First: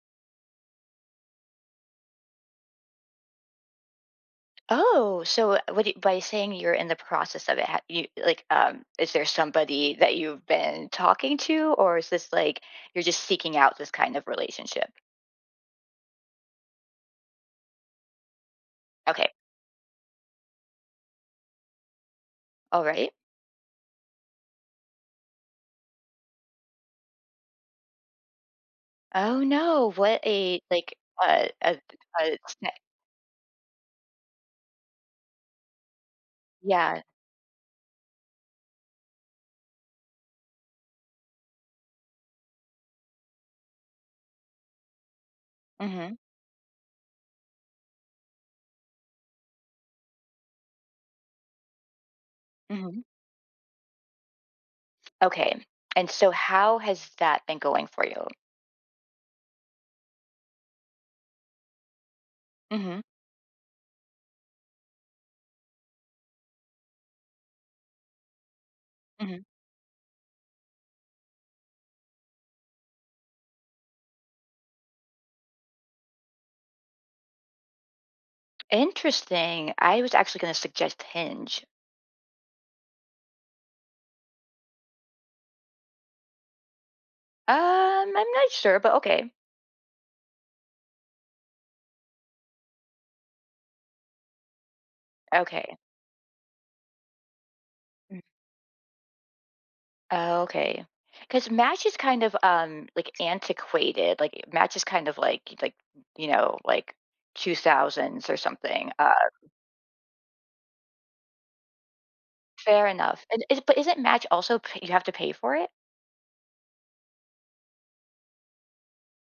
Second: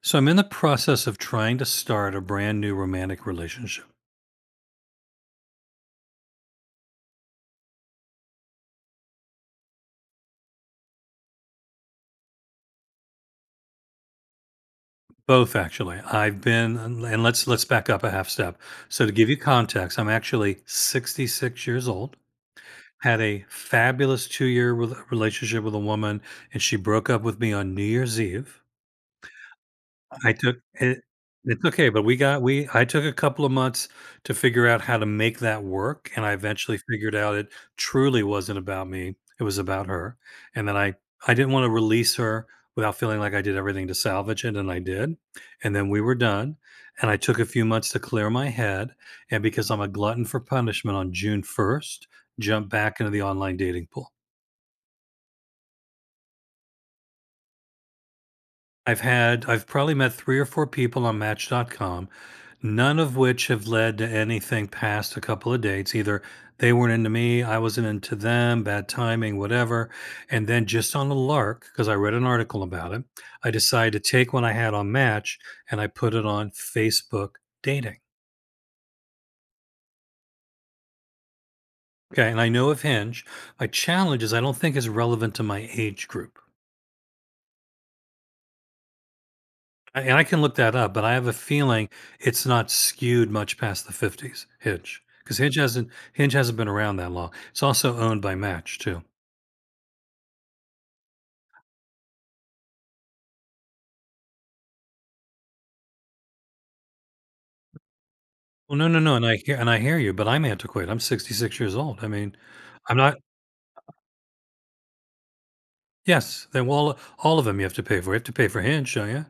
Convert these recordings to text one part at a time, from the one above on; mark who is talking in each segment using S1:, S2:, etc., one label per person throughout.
S1: So I'm in the process of trying to start a brand new romantic relationship.
S2: Oh, so what do you, by saying you're in the process of it, you like is there somebody that you've been talking to or is this like you're just seeking out this kind of relationship?
S1: Both actually. I've been and let's back up a half step. So to
S2: Okay.
S1: give you context, I'm actually 66 years old.
S2: All right.
S1: Had a fabulous 2-year relationship with a woman, and she broke up with me on New Year's Eve.
S2: Oh no, what
S1: I took
S2: a like
S1: it It's
S2: a
S1: okay, but we
S2: a
S1: got we
S2: sna-
S1: I took a couple of months to figure out how to make that work, and I eventually
S2: yeah.
S1: figured out it truly wasn't about me, it was about her. And then I didn't wanna release her without feeling like I did everything to salvage it, and I did, and then we were
S2: Mhm.
S1: done. And I took a few months to clear my head, and because I'm a glutton for punishment, on June 1st, jumped back
S2: Mhm.
S1: into the online dating pool.
S2: Okay. And so how has that been going for you?
S1: I've probably met 3 or 4 people on Match.com. None
S2: Mhm.
S1: of which have led to anything past a couple of dates. Either they weren't into me, I wasn't into them, bad timing,
S2: Mhm.
S1: whatever. And then just on a lark, because I read an article about it, I decided to take what I had on Match and I put it on Facebook dating.
S2: Interesting. I was actually going to suggest Hinge.
S1: Okay. And I know of Hinge. My challenge is I don't think it's relevant to my age group.
S2: Um, I'm not sure, but okay.
S1: And I can look that up, but I have a feeling it's not skewed much past the 50s, Hinge. Because
S2: Okay.
S1: Hinge hasn't been around that long. It's also owned by Match too.
S2: Oh, okay. Because Match is kind of like antiquated. Like Match is kind of like like two thousands or
S1: Well, no,
S2: something.
S1: no, no, and I hear you, but I'm antiquated. I'm 66 years old. I mean,
S2: Fair
S1: I'm not
S2: enough. But isn't Match also you have to pay for it?
S1: yes, then well, all of them you have to pay for. You have to pay for Hinge, don't you?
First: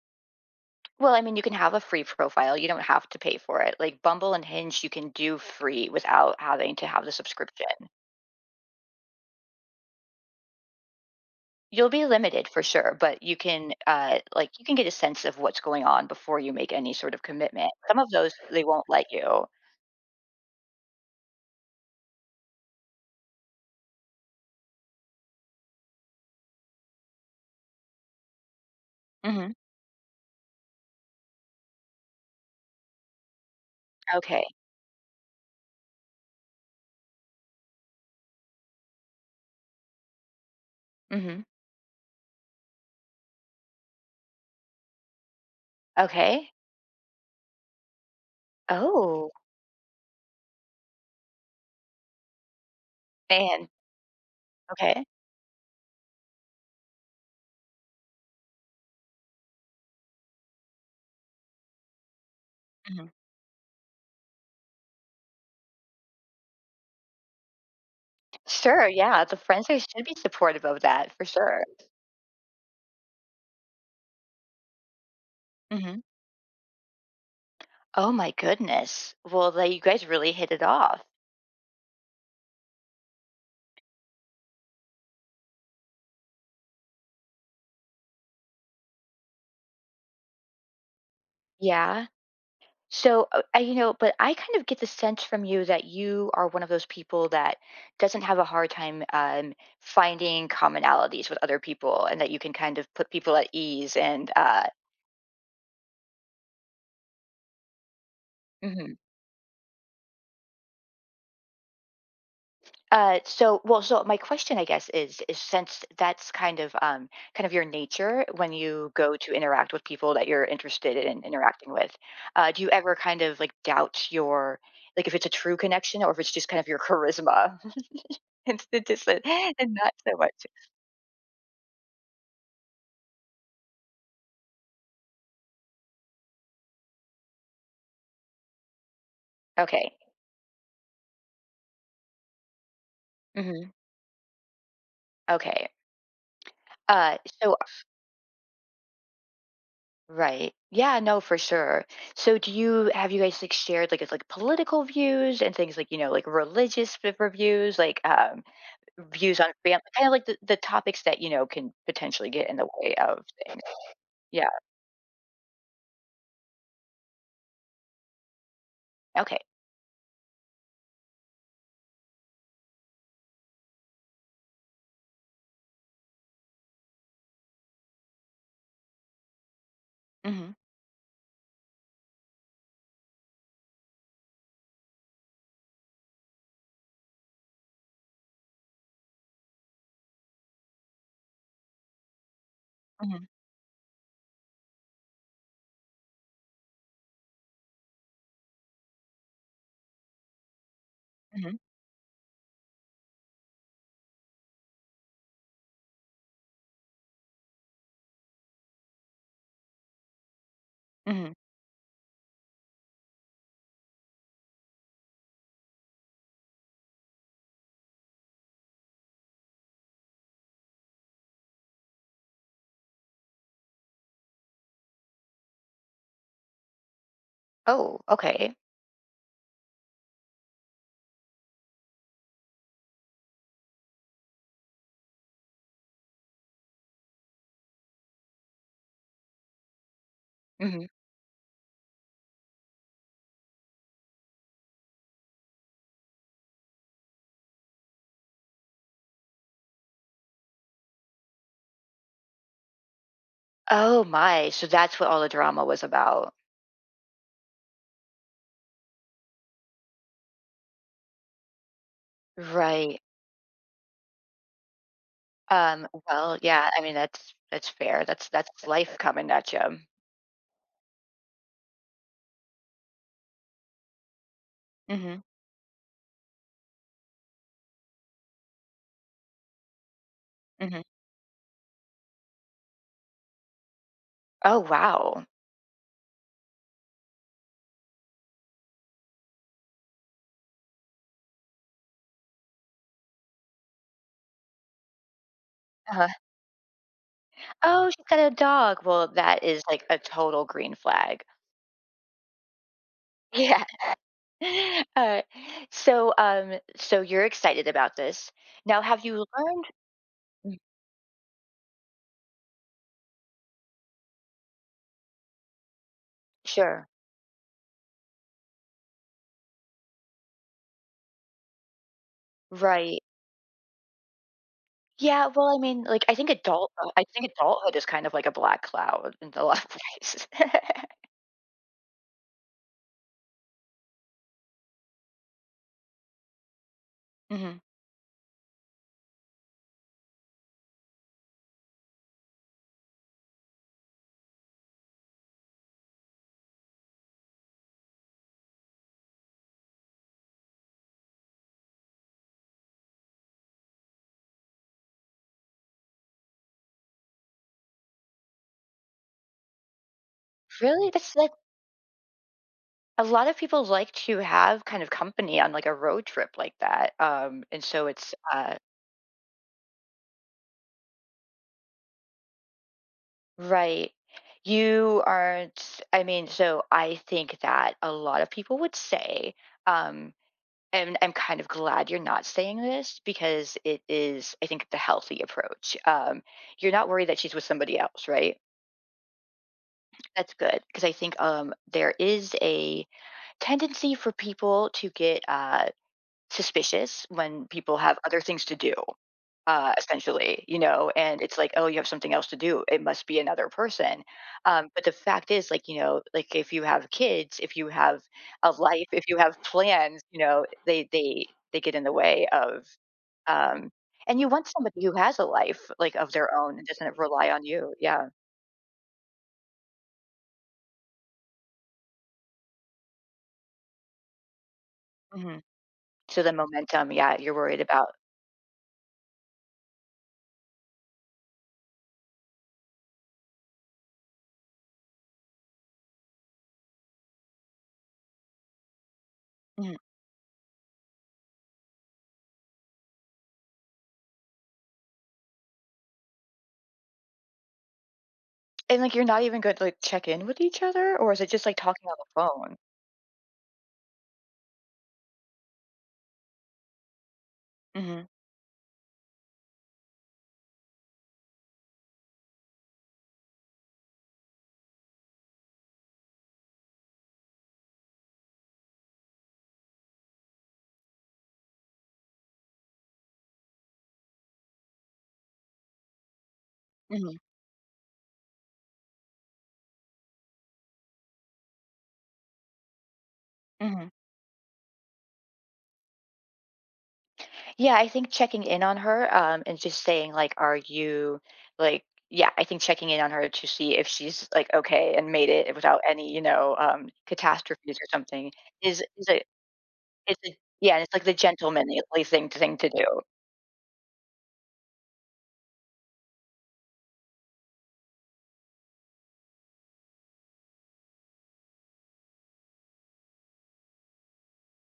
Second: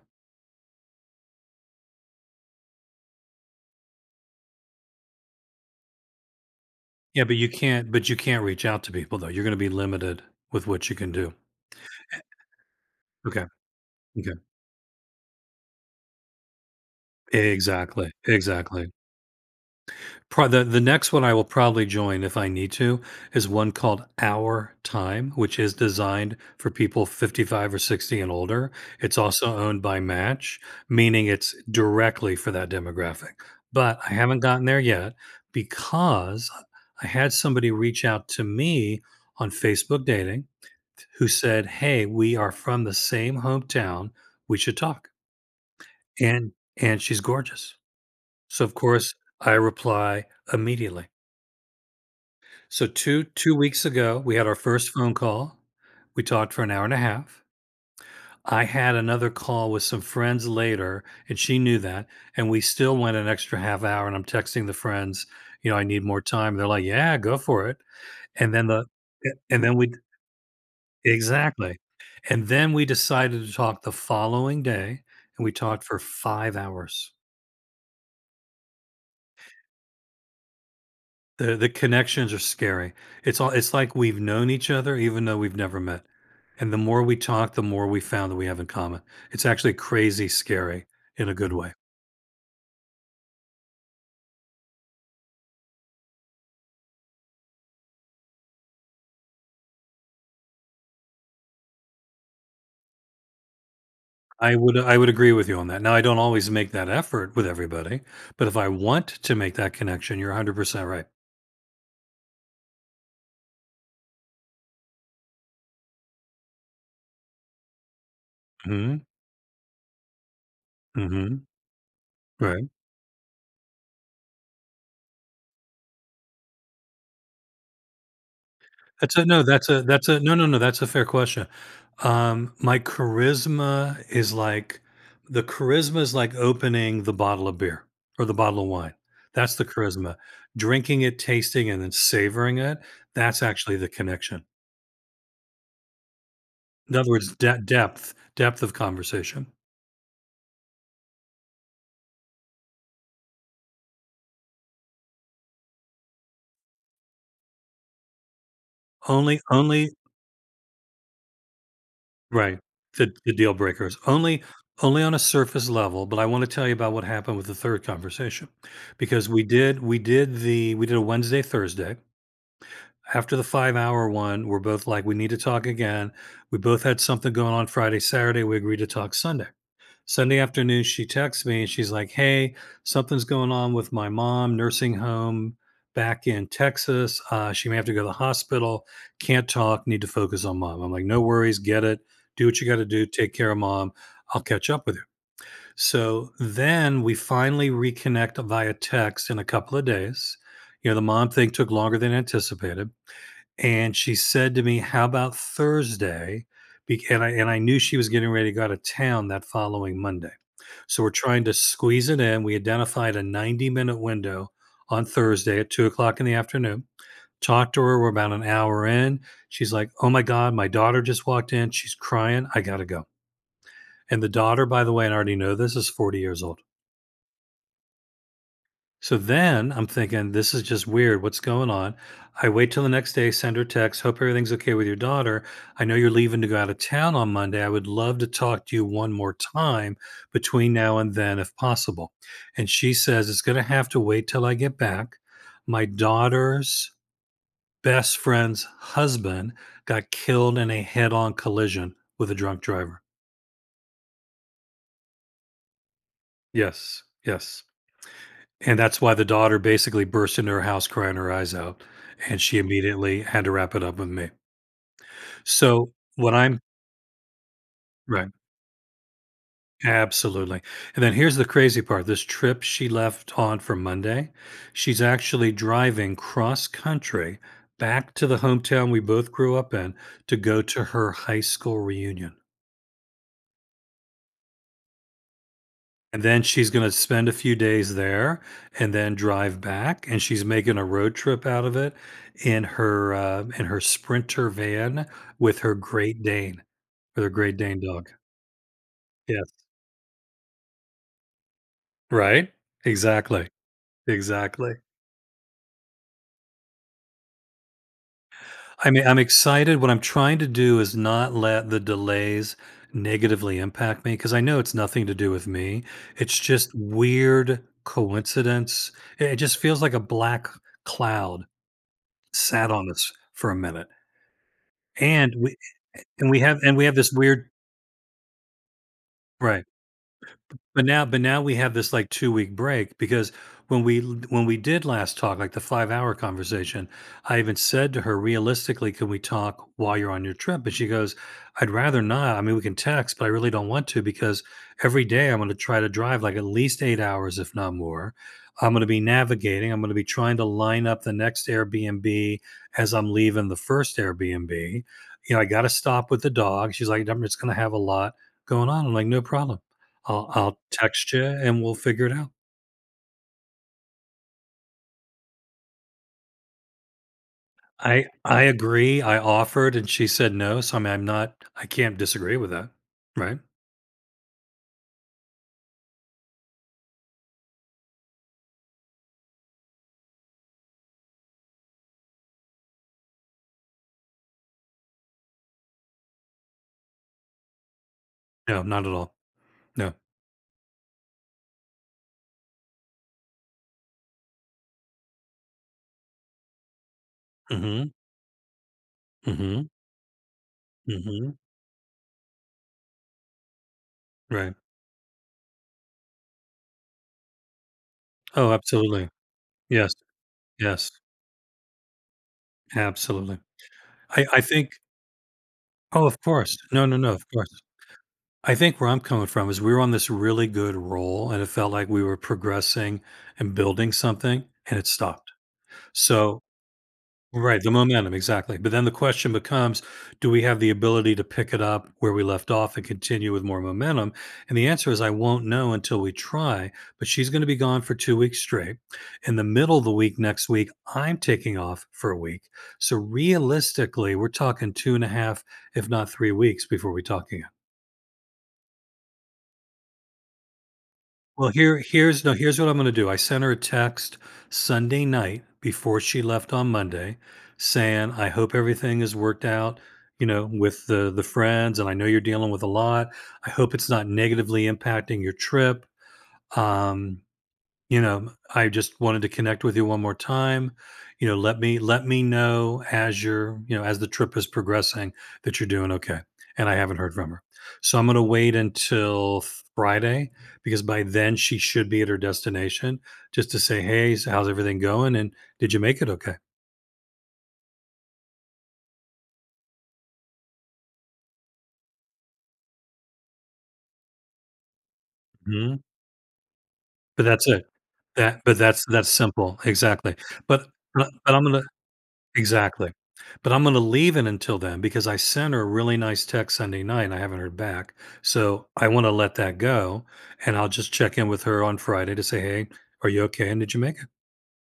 S2: Well, I mean, you can have a free profile. You don't have to pay for it. Like Bumble and Hinge, you can do free without having to have the
S1: Yeah, but
S2: subscription.
S1: you can't reach out to people though. You're gonna be limited with what you can do.
S2: You'll be limited for sure, but you
S1: Okay.
S2: can
S1: Okay.
S2: like you can get a sense of what's going on before you make any sort of commitment. Some of
S1: Exactly.
S2: those they won't
S1: Exactly.
S2: let you.
S1: Pro The next one I will probably join if I need to is one called Our Time, which is designed for people 55 or 60 and older. It's
S2: Hmm.
S1: also owned by Match, meaning it's directly for that demographic. But I haven't
S2: Okay.
S1: gotten there yet because I had somebody reach out to me on Facebook Dating who
S2: Hmm.
S1: said, "Hey, we are from the same hometown. We should talk."
S2: Okay.
S1: And she's gorgeous. So, of course,
S2: Oh,
S1: I reply immediately. So 2
S2: man.
S1: weeks ago, we had our first
S2: Okay.
S1: phone call. We talked for an hour and a half. I had another call with some friends later, and she knew that, and we still
S2: Mhm.
S1: went an extra half hour, and I'm texting the friends, you know, "I need more time." They're like, "Yeah, go for it." And then the
S2: Sure, yeah, the
S1: and
S2: friends,
S1: then
S2: they
S1: we
S2: should be supportive of that for sure.
S1: Exactly. And then we decided to talk the following day, and we talked for
S2: Mhm.
S1: 5 hours.
S2: Oh my goodness. Well, like, you guys really hit it off.
S1: The connections are scary. It's like we've known each other even though we've never met. And the more we talk, the more we found that we have in common. It's actually crazy scary, in a good way.
S2: Yeah. So, I but I kind of get the sense from you that you are one of those people that doesn't have a hard time, finding commonalities with other people and that you can kind of put people at ease,
S1: I would agree with you on that. Now, I don't always make that effort with everybody, but if I
S2: mhm.
S1: want to make that connection, you're 100% right.
S2: So my question, I guess, is since that's kind of your nature when you
S1: Mhm,
S2: go to interact with people that you're interested in
S1: mhm,
S2: interacting with, do
S1: right.
S2: you ever kind of like doubt your like if it's a true connection or if it's just kind of your charisma and the
S1: That's
S2: distance
S1: a no, that's
S2: and
S1: a
S2: not
S1: that's
S2: so
S1: a
S2: much?
S1: no, no, no, that's a fair question. My charisma is like, the charisma is like opening the bottle of beer or the bottle of wine. That's the
S2: Okay.
S1: charisma. Drinking it, tasting, and then savoring it, that's
S2: Hmm.
S1: actually the connection.
S2: Okay.
S1: In other
S2: Uh,
S1: words,
S2: so
S1: de depth, depth of conversation.
S2: right. Yeah, no, for sure. So do you have you guys like shared like it's like political views and things like, you know, like religious reviews, like views on fam
S1: Only
S2: kinda like the topics that, you know, can potentially get in
S1: right,
S2: the way
S1: the
S2: of
S1: deal
S2: things.
S1: breakers. Only
S2: Yeah,
S1: only on a surface level, but I want to tell you about what happened with the third conversation. Because
S2: okay.
S1: we did a Wednesday, Thursday. After the 5 hour one, we're both like, "We need to talk again." We both had something going on Friday, Saturday, we agreed to talk Sunday. Sunday
S2: Mhm,
S1: afternoon, she texts me and she's like, "Hey, something's going on with my mom, nursing home back in Texas. She may have to go to the hospital. Can't talk, need to focus on mom." I'm like, "No worries, get it. Do what you gotta do,
S2: mhm,
S1: take care of mom. I'll catch up with you." So then we finally reconnect via text in a couple of days. You know, the mom thing
S2: mhm,
S1: took longer than anticipated, and she said to me, "How about Thursday?" And I knew she was getting ready to go out of town that following Monday, so we're
S2: mhm.
S1: trying to squeeze it in. We identified a 90-minute window on Thursday at 2 o'clock in the afternoon. Talked to her. We're about an hour in. She's like, "Oh my God, my daughter just walked in. She's crying. I gotta go." And the daughter, by the way, and I already know this, is 40 years old.
S2: Oh, okay.
S1: So then I'm thinking, this is just weird. What's going on? I wait till the next day, send her text. Hope everything's okay with your daughter. I know you're leaving to go out of town on Monday. I would love to talk to you one more time between
S2: Mhm.
S1: now and then, if possible. And she says, it's going to have to wait till I get back. My daughter's best friend's husband got killed in a head on collision with a drunk driver.
S2: Oh my, so that's what all the drama was about.
S1: Yes. Yes. And that's why the daughter basically burst into her house crying her eyes out, and she
S2: Right.
S1: immediately had to wrap it up with me. So, when
S2: Well,
S1: I'm
S2: yeah, I mean, that's fair.
S1: Right,
S2: That's life coming at ya.
S1: absolutely. And then here's the crazy part, this trip she left on for Monday, she's
S2: Mhm,
S1: actually driving cross country back to the hometown we both grew up in to go
S2: mhm.
S1: to her high school reunion.
S2: Oh, wow.
S1: And then she's gonna spend a few days there and then drive back, and she's making a road trip out of it in her Sprinter van with her
S2: Uh-huh.
S1: Great Dane with her Great Dane
S2: "Oh, she's
S1: dog.
S2: got a dog." Well, that
S1: Yes.
S2: is, like, a total green flag.
S1: Right? Exactly.
S2: Yeah.
S1: Exactly.
S2: Uh, so you're excited about this. Now,
S1: I
S2: have
S1: mean,
S2: you
S1: I'm
S2: learned?
S1: excited. What I'm trying to
S2: Mm.
S1: do is not let the delays negatively impact me, because I know it's nothing to do with me. It's just
S2: Sure.
S1: weird coincidence. It just feels like a black cloud sat on
S2: Right.
S1: us for a minute.
S2: Yeah.
S1: And
S2: Well,
S1: we
S2: I mean, like, I think
S1: and we have and we have
S2: I
S1: this
S2: think
S1: weird.
S2: adulthood is kind of like a black cloud in a lot
S1: Right.
S2: of ways.
S1: But now we have this, like, two-week break because when we did last talk, like, the five-hour conversation, I even
S2: Hmm.
S1: said to her, "Realistically, can we talk while you're on your trip?" And she goes, "I'd rather not. I mean, we can text, but I really don't want to because every day I'm gonna try to drive, like, at least 8 hours, if not more. I'm gonna be navigating. I'm gonna be trying to line up the next Airbnb as I'm leaving the first Airbnb. You know, I gotta stop with the dog." She's like, "I'm just gonna have a lot going on." I'm like, "No problem." I'll
S2: Really,
S1: text
S2: that's
S1: you
S2: like
S1: and we'll figure it out.
S2: a lot of people like to have kind of company on like a road trip like that. And so it's
S1: I agree, I offered and she said no, so I mean, I can't disagree with that, right?
S2: right. You aren't. I mean, so I think that a lot of people would say. Um, And I'm kind of glad you're not saying this because it is, I think, the healthy approach. You're not worried that she's with somebody else, right?
S1: No, not at all. No.
S2: That's good because I think there is a tendency for people to get suspicious when people
S1: Mhm,
S2: have other things to do,
S1: mhm,
S2: essentially, you know, and
S1: mhm,
S2: it's like, oh, you have something else to do. It must be another person.
S1: right.
S2: But the fact is, like, you know, like if you have kids, if you have a
S1: Oh,
S2: life, if
S1: absolutely.
S2: you have
S1: Yes,
S2: plans, you know,
S1: yes,
S2: they get in the way of
S1: absolutely.
S2: um, and you
S1: I
S2: want
S1: think.
S2: somebody who has a life, like,
S1: Oh,
S2: of
S1: of
S2: their
S1: course.
S2: own and
S1: No, no,
S2: doesn't
S1: no, of
S2: rely on
S1: course.
S2: you. Yeah.
S1: I think where I'm coming from is we were on this really good roll and it felt like we were progressing and building something, and it stopped.
S2: Mhm. So the
S1: So
S2: momentum, yeah, you're worried
S1: right, the
S2: about.
S1: momentum, exactly. But then the question becomes, do we have the ability to pick it up where we left off and continue with more momentum? And the answer is I won't know until we try, but she's going to be gone for 2 weeks straight. In the
S2: Mhm.
S1: middle of the week next week, I'm taking off for a week. So realistically, we're talking two and a half, if not 3 weeks before we talk again.
S2: And, like, you're not even good to, like, check in with each other, or is it just,
S1: Well,
S2: like,
S1: here
S2: talking on the
S1: here's no,
S2: phone?
S1: here's what I'm gonna do. I sent her a text Sunday night before she left on Monday
S2: Mhm.
S1: saying, "I hope everything is worked out, you know, with the friends, and I know you're dealing with a lot. I hope it's not negatively impacting your trip. Um, you know, I just wanted to connect with you one more time. You know, let me know as you're, you know, as the trip is progressing, that you're doing okay. And I haven't heard
S2: Mhm.
S1: from her. So I'm going to wait until Friday, because by then she should be at her destination, just to say,
S2: Mhm.
S1: "Hey, so how's everything going and did you make it okay?"
S2: Yeah, I think checking in on her, and just saying, like, "Are you" like, yeah, I think checking in on her to see if she's, like, okay and made it without
S1: Mhm.
S2: any, you know,
S1: But that's it.
S2: catastrophes or something
S1: That's
S2: is a
S1: simple. Exactly.
S2: it's a
S1: But
S2: yeah, and it's, like, the
S1: but I'm going to
S2: gentlemanly thing to
S1: Exactly.
S2: do.
S1: But I'm gonna leave it until then because I sent her a really nice text Sunday night and I haven't heard back. So I wanna let that go, and I'll just check in with her on Friday to say, "Hey, are you okay and did you make it?"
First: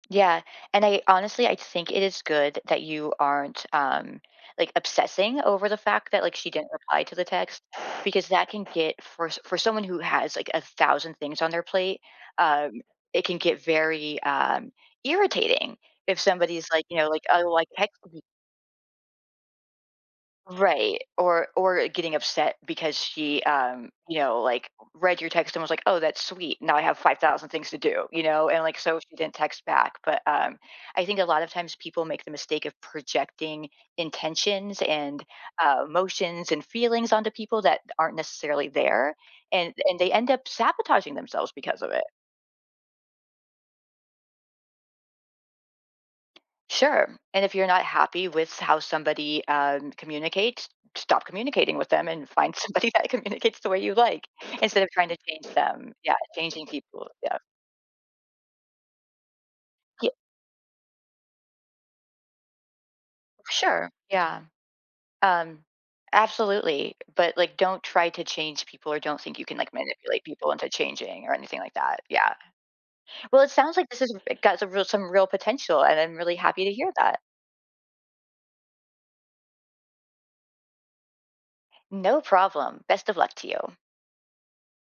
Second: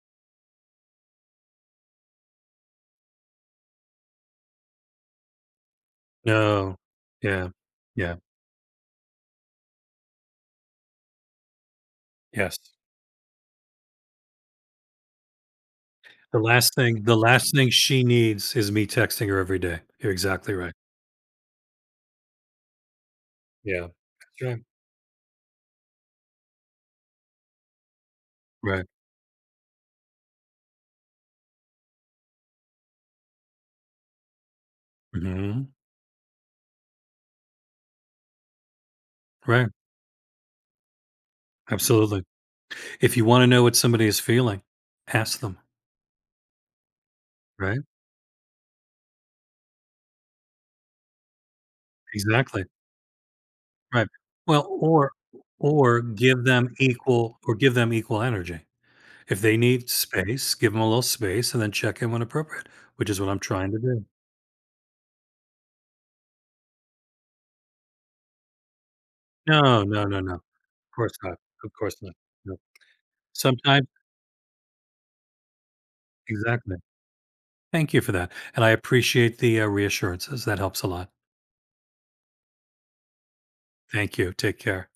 S2: Yeah. And I honestly, I think it is good that you aren't like obsessing over the fact that like she didn't
S1: No.
S2: reply to the
S1: Yeah.
S2: text
S1: Yeah.
S2: because that can get for for someone who has like a thousand things on their plate,
S1: Yes.
S2: um, it can get very irritating if somebody's like, you know,
S1: The
S2: like, oh,
S1: last
S2: well, I
S1: thing she
S2: texted you
S1: needs is me texting her every day. You're exactly right.
S2: right. Or getting upset because she
S1: Yeah.
S2: you know,
S1: That's right.
S2: like read your text and was like, "Oh, that's sweet. Now I have 5,000 things to do," you know, and like
S1: Right.
S2: so she didn't text back. But I think a lot of times people make the mistake of projecting intentions and
S1: Mhm.
S2: emotions and feelings onto people that aren't necessarily there
S1: Right.
S2: and they end up sabotaging themselves because of it.
S1: Absolutely. If you wanna know what somebody is feeling, ask them,
S2: Sure. And if you're
S1: right?
S2: not happy with how somebody communicates, stop communicating with them and find
S1: Exactly.
S2: somebody that communicates the way you
S1: Right.
S2: like
S1: Well,
S2: instead of trying to change them.
S1: or
S2: Yeah,
S1: give
S2: changing
S1: them
S2: people. Yeah.
S1: equal energy. If they need
S2: Yeah,
S1: space, give them a little space and then check in when appropriate, which is what I'm trying to
S2: sure.
S1: do.
S2: Yeah. Um, absolutely. But like, don't try to change people or don't think you can like
S1: No, no, no,
S2: manipulate
S1: no. Of
S2: people into
S1: course
S2: changing or
S1: not.
S2: anything
S1: Of
S2: like
S1: course
S2: that.
S1: not.
S2: Yeah.
S1: No.
S2: Well, it sounds
S1: Sometimes
S2: like this has got some real potential, and I'm really happy to
S1: exactly.
S2: hear that.
S1: Thank you for that, and I appreciate the, reassurances. That helps a lot.
S2: No problem. Best of luck to you.
S1: Thank you. Take care.